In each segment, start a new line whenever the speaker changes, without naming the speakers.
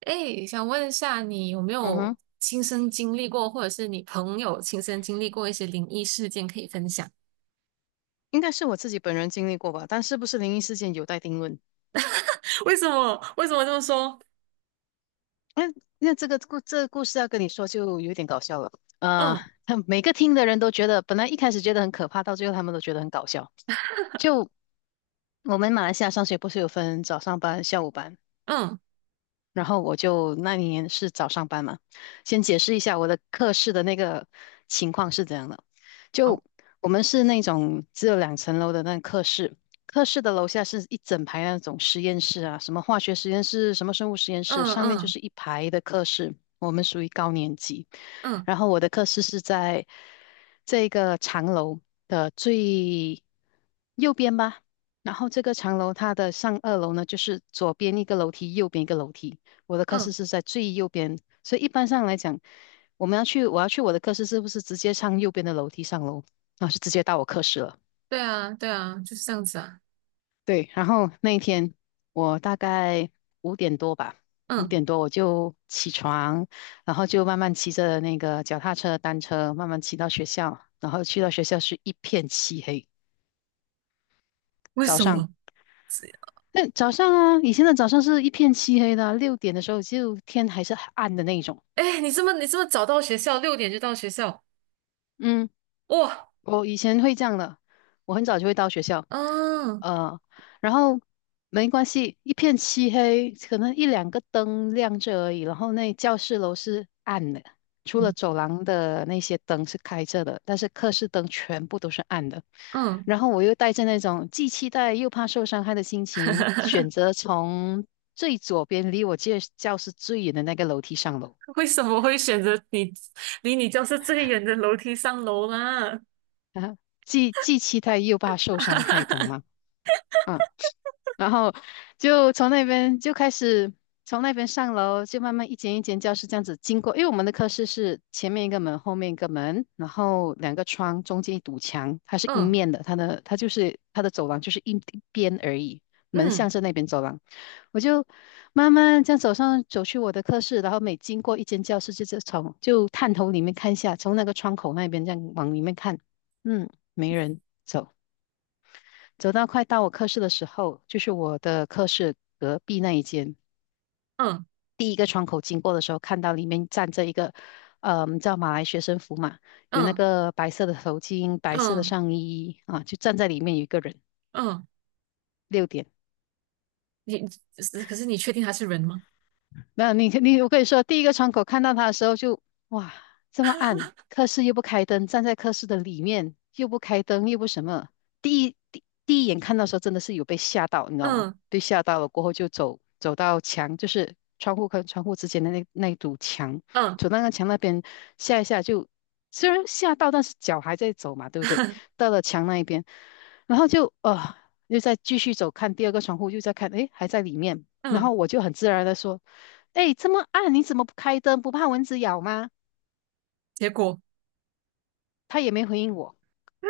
哎，想问一下，你有没
嗯
有
哼，
亲身经历过，或者是你朋友亲身经历过一些灵异事件可以分享？
应该是我自己本人经历过吧，但是不是灵异事件有待定论。
为什么？为什么这么说？
那那这个故事要跟你说就有点搞笑了。啊！
嗯
他每个听的人都觉得，本来一开始觉得很可怕，到最后他们都觉得很搞笑。就我们马来西亚上学不是有分早上班、下午班？
嗯，
然后我就那一年是早上班嘛，先解释一下我的课室的那个情况是怎样的。就
好，
我们是那种只有两层楼的那个课室，课室的楼下是一整排那种实验室啊，什么化学实验室，什么生物实验室，
嗯
上面就
嗯
是一排的课室。我们属于高年级，
嗯
然后我的课室是在这个长楼的最右边吧。然后这个长楼它的上二楼呢，就是左边一个楼梯，右边一个楼梯。我的课室
嗯，
是在最右边，所以一般上来讲，我要去我的课室，是不是直接上右边的楼梯上楼然后是直接到我课室了。
对啊对啊，就是这样子啊。
对，然后那一天我大概五点多吧，五
嗯，
点多我就起床，然后就慢慢骑着那个脚踏车、单车，慢慢骑到学校，然后去到学校是一片漆黑。
为
早
什
上，
么？
那早上啊，以前的早上是一片漆黑的啊六点的时候就天还是很暗的那种。
哎，你这么早到学校，6点就到学校，
嗯，
哇，
我以前会这样的，我很早就会到学校，
嗯
呃，然后没关系，一片漆黑，可能一两个灯亮着而已，然后那教室楼是暗的，除了走廊的那些灯是开着的，但是课室灯全部都是暗的。
嗯，
然后我又带着那种既期待又怕受伤害的心情，选 择从最左边离我教室最远的那个楼梯上楼，
为什么会选择离你教室最远的楼梯上楼啦？
啊，既期待又怕受伤害，懂吗？嗯。然后就从那边就开始从那边上楼，就慢慢一间一间教室这样子经过。因为我们的课室是前面一个门，后面一个门，然后两个窗，中间一堵墙，它是阴
嗯
面的，它的走廊就是一边而已，门向
嗯
着那边走廊。我就慢慢这样走上走去我的课室，然后每经过一间教室就，就是探头里面看一下，从那个窗口那边这样往里面看，嗯，没人。走。走到快到我课室的时候，就是我的课室隔壁那一间，
嗯
第一个窗口经过的时候，看到里面站着一个，叫马来学生服嘛，有那
嗯
个白色的头巾、白色的
嗯
上衣啊，就站在里面有一个人，
嗯，
六点。
你是可是你确定他是人吗？
那你你我跟你说，第一个窗口看到他的时候就哇，这么暗，科室又不开灯，站在科室的里面又不开灯，又不什么。第一眼看到的时候，真的是有被吓到，你知道吗？
嗯
被吓到了过后就走到墙，就是窗户跟窗户之间的那一堵墙，
嗯
走到那个墙那边吓一吓就，虽然吓到，但是脚还在走嘛，对不对？到了墙那一边，然后就又再继续走，看第二个窗户，又在看，诶，还在里面。然
嗯，
后我就很自然的说。哎，这么暗，你怎么不开灯？不怕蚊子咬吗？
结果
他也没回应我，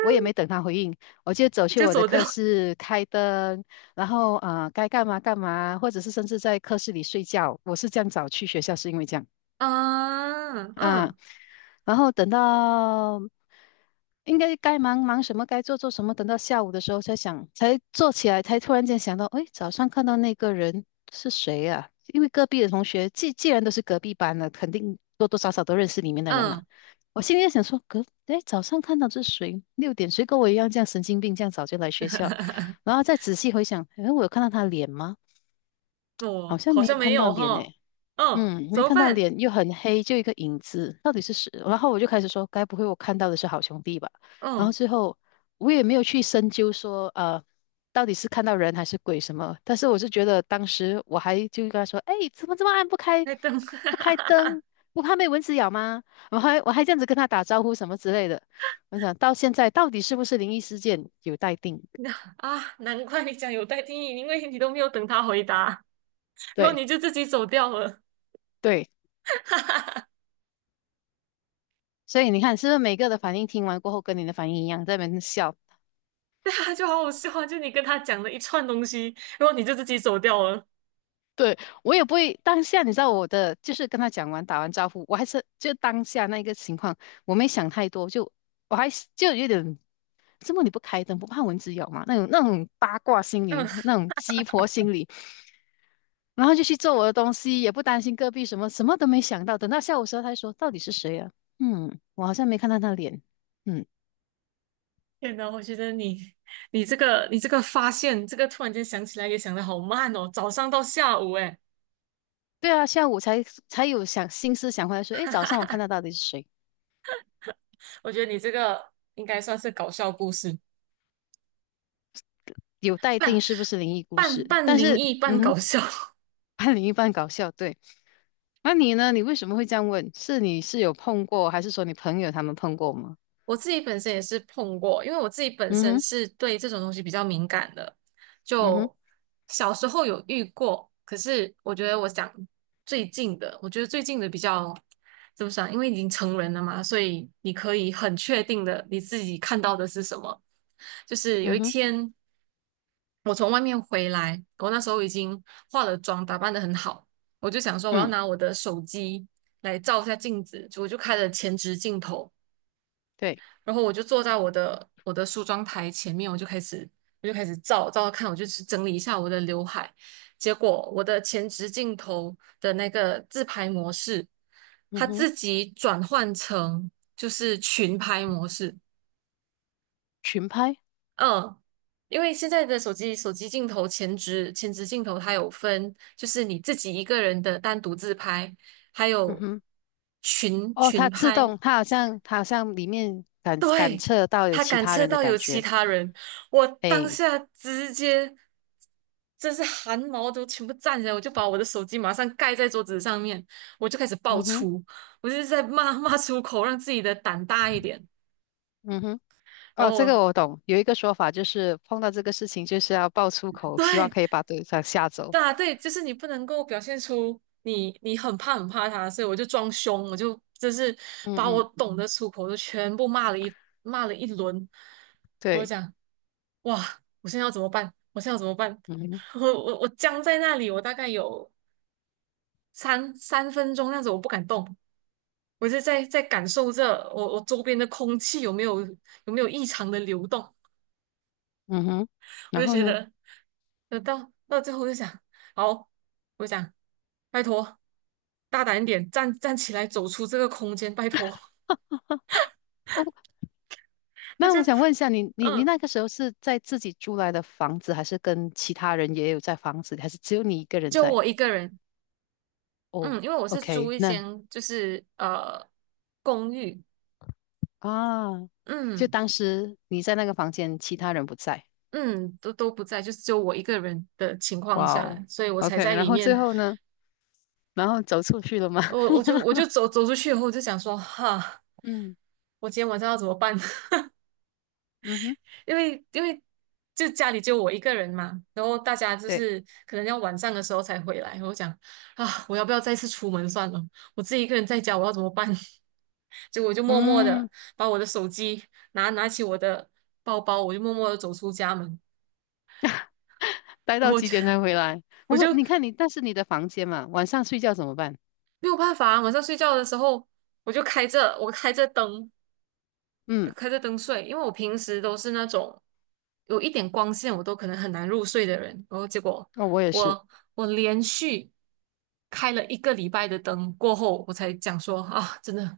我也没等他回应，我就走去
就
我的
走掉。
课室开灯，然后该干嘛干嘛，或者是甚至在课室里睡觉。我是这样早去学校，是因为这样。
嗯
啊，
嗯
然后等到应该该忙忙什么，该做做什么，等到下午的时候才想，才坐起来，才突然间想到，哎，早上看到那个人是谁呀、因为隔壁的同学，既然都是隔壁班的，肯定多多少少都认识里面的人嘛。
嗯，
我心里在想说，哎，早上看到这是谁？六点，谁跟我一样这样神经病，这样早就来学校？然后再仔细回想，哎，我有看到他脸吗？
我
好像
好
没有
像没
看到
有
脸呢。
哈。嗯，怎
没
么
看到
办？
脸又很黑，就一个影子，到底是谁？然后我就开始说，该不会我看到的是好兄弟吧？然后
嗯，
最后我也没有去深究说，到底是看到人还是鬼什么。但是我是觉得当时我还就跟他说，哎，怎么这么暗，不开
在等。
不开 灯，不怕被蚊子咬吗？我还这样子跟他打招呼什么之类的。我想到现在到底是不是灵异事件有待定。
那啊，难怪你讲有待定义，因为你都没有等他回答，然后
对
你就自己走掉了。
对，所以你看是不是每个的反应听完过后跟你的反应一样，在那边笑。
对啊，就好好笑啊！就你跟他讲了一串东西，然后你就自己走掉了。
我也不会当下，你知道我的，就是跟他讲完打完招呼，我还是就当下那个情况，我没想太多，就我还是就有点，这么你不开灯不怕蚊子咬吗？那种八卦心理，
嗯。
那种鸡婆心理，然后就去做我的东西，也不担心隔壁什么，什么都没想到。等到下午时候，他说到底是谁啊？嗯，我好像没看到他脸。嗯，
天呐，我觉得你这个发现，这个突然间想起来也想得好慢哦，早上到下午哎，
对啊，下午才有想心思想回来说，诶，早上我看到到底是谁？
我觉得你这个应该算是搞笑故事，
有待定
半
是不是灵异故
半
事？
半
但
灵
是，
异半
嗯
搞
哼。
笑。
半灵异半搞笑，对。那你呢？你为什么会这样问？是你是有碰过，还是说你朋友他们碰过吗？
我自己本身也是碰过，因为我自己本
嗯
身
哼，
是对这种东西比较敏感的，
嗯哼，
就小时候有遇过，可是我觉得最近的比较怎么讲？因为已经成人了嘛，所以你可以很确定的你自己看到的是什么。就是有
嗯
一
哼，
天我从外面回来，我那时候已经化了妆，打扮的很好，我就想说我要
嗯，
拿我的手机来照一下镜子，我就开了前置镜头。
对，
然后我就坐在我的梳妆台前面，我就开始照照看，我就去整理一下我的刘海。结果我的前置镜头的那个自拍模式，
嗯
它
哼，
自己转换成就是群拍模式。
群拍，
嗯，因为现在的手机镜头前置镜头它有分，就是你自己一个人的单独自拍，还
嗯
有
哼，
群
哦，
群
它自
拍，
动，它好像里面感感
对，
测到有
他
其
感
他
测
人的
到
感
有其
觉，
他人，我当
哎，
下直接，真是汗毛都全部站起来，我就把我的手机马上盖在桌子上面，我就开始爆
嗯哼，
粗，我就是在骂 骂出口，让自己的胆大一点。
嗯哼，
然
哦，
后
这
我
个我懂，有一个说法就是碰到这个事情就是要爆粗口，希望
对，
可以把对方吓走。
对啊，对，就是你不能够表现出你很怕很怕他，所以我就装凶，我就
嗯
把我
嗯，
懂得出口都全部骂了一轮，我就
对，
讲，哇，我现在要怎么办？我现在要怎么办？
嗯哼，
我僵在那里，我大概有三分钟那样子，我不敢动，我就在感受着我周边的空气有没有异常的流动，
嗯哼，
我
然
就
后
觉
呢？
得。那到最后就想，好，我想，拜托，大胆一点，站起来，走出这个空间，拜托。
哦。
那
那
就，
我想问一下，你
嗯，
那个时候是在自己租来的房子，还是跟其他人也有在房子里还是只有你一个人
就
在？
我一个人，
哦
嗯，因为我是租
，OK，
一
那
间，就是公寓，
啊，就
嗯
当时你在那个房间，其他人不在。
嗯，都不在，就是只有我一个人的情况
哇
下，
哦
所以我才
，OK，
在
然
里
后最
面，
后呢？然后走出去了吗？
我我 就我就走出去以后，我就想说，哈，
嗯
我今天晚上要怎么办？
嗯哼，
因为就家里就我一个人嘛，然后大家就
对，
是可能要晚上的时候才回来。我讲啊，我要不要再次出门算了？我自己一个人在家，我要怎么办？结果我就默默
嗯，
的把我的手机拿起我的包包，我就默默的走出家门。
待到
我
几
就
点才回来？我
我就
说，你看你，但是你的房间嘛，晚上睡觉怎么办？
没有办法啊，晚上睡觉的时候我开着灯，
嗯，
开着灯睡，因为我平时都是那种有一点光线我都可能很难入睡的人，然后结果
哦，我也是
我我连续开了一个礼拜的灯过后，我才讲说啊，真的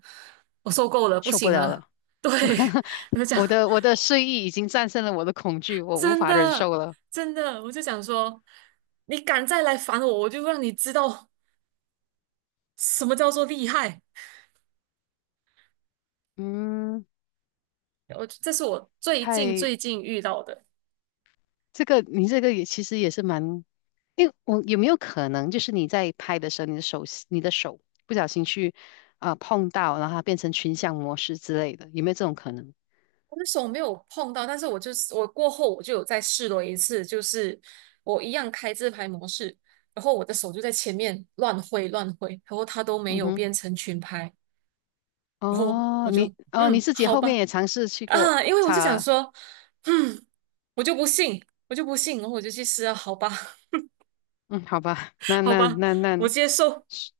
我受够了，不
受不
行
了
了，
了。
对，我就讲
我的睡意已经战胜了我的恐惧，我无
真
法忍
的
受了。
真的，我就想说你敢再来烦我，我就让你知道什么叫做厉害。
嗯，
我这是我最
嗨，
近最近遇到的。
这个你这个也其实也是蛮，因为我有没有可能就是你在拍的时候，你的手不小心去碰到，然后它变成群像模式之类的，有没有这种可能？
我的手没有碰到，但是我过后我就有再试了一次，就是我一样开自拍模式，然后我的手就在前面乱挥乱挥，然后它都没
嗯
有
哼，
变成群拍，然后我
哦，你
就
哦你自己
好
后
吧
面也尝试去过
啊，因为我就想
擦，
说，嗯，我就不信，我就不信，然后我就去试啊，好吧
嗯，好吧，那
好
那
吧，
那那，
我接受，
是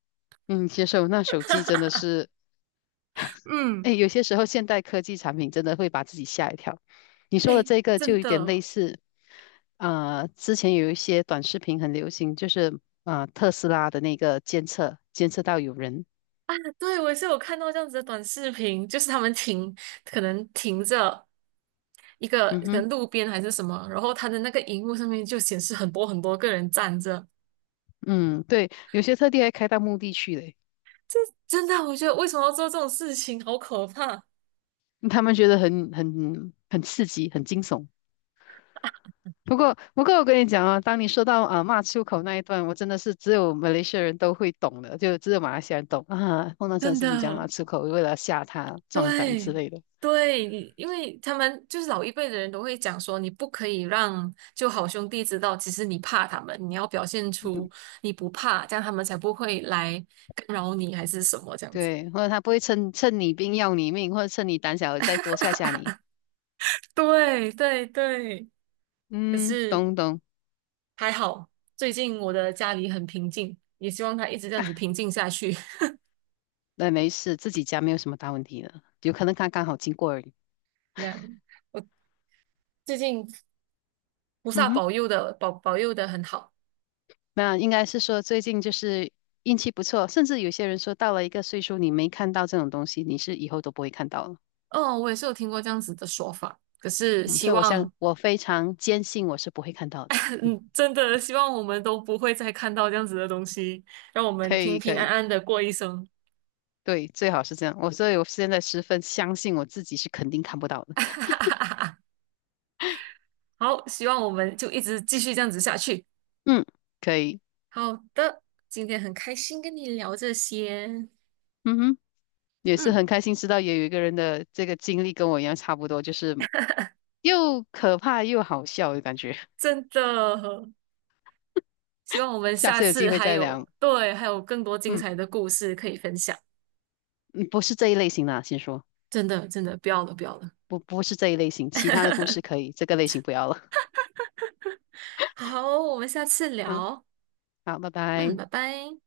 嗯，接受那手机真的 是。哎，
嗯，
有些时候现代科技产品真的会把自己吓一跳。你说的
哎，
这个就
真
有点类
的。
似，之前有一些短视频很流行，就是特斯拉的那个监测，监测到有人，
对，我也是有看到这样子的短视频，就是他们停，可能停着一个
嗯
可
哼，
能路边还是什么，然后他的那个荧幕上面就显示很多很多个人站着。
嗯，对，有些特地还开到墓地去嘞，
真的，我觉得为什么要做这种事情，好可怕！
他们觉得很刺激，很惊悚。不过我跟你讲啊，当你说到啊骂出口那一段，我真的是只有马来西亚人都会懂的，就只有马来西亚人懂啊。碰到这种
真
事情讲
的，
骂出口，为了吓他壮胆之
对
类的。
对，因为他们就是老一辈的人都会讲说，你不可以让就好兄弟知道，其实你怕他们，你要表现出你不怕，这样他们才不会来干扰你还是什么这样子。
对，或者他不会趁你病要你命，或者趁你胆小再多吓吓你。
对对对。可
嗯，
是
懂懂，
还好，最近我的家里很平静，也希望它一直这样子平静下去。
那没事，自己家没有什么大问题的，有可能他刚好经过而已。
这样，我最近菩
嗯
萨
哼，
保佑的很好。
那应该是说最近就是运气不错，甚至有些人说到了一个岁数，你没看到这种东西，你是以后都不会看到了。
哦，我也是有听过这样子的说法，可是
嗯，
希
所以我想，
望，
我非常坚信我是不会看到的。嗯，
嗯，真的希望我们都不会再看到这样子的东西，让我
可
们平
以可
平安
以，
安的过一生。
对，最好是这样。所以我现在十分相信我自己是肯定看不到的。
好，希望我们就一直继续这样子下去。
嗯，可以。
好的，今天很开心跟你聊这些，
嗯哼。也是
嗯，
很开心知道也有一个人的这个经历跟我一样差不多，就是又可怕又好笑的感觉。
真的。希望我们
下
下
次有
次
机会
还
再
有，
聊。
对，还有更多精
嗯，
彩的故事可以分享。
嗯不是这一类型的，先说
真的，真的，不要了，不要了。
不是这一类型，其他的故事可 以，这个类型不要了。
好，我们下次
好，
聊。
好，拜
嗯，
拜。
拜拜。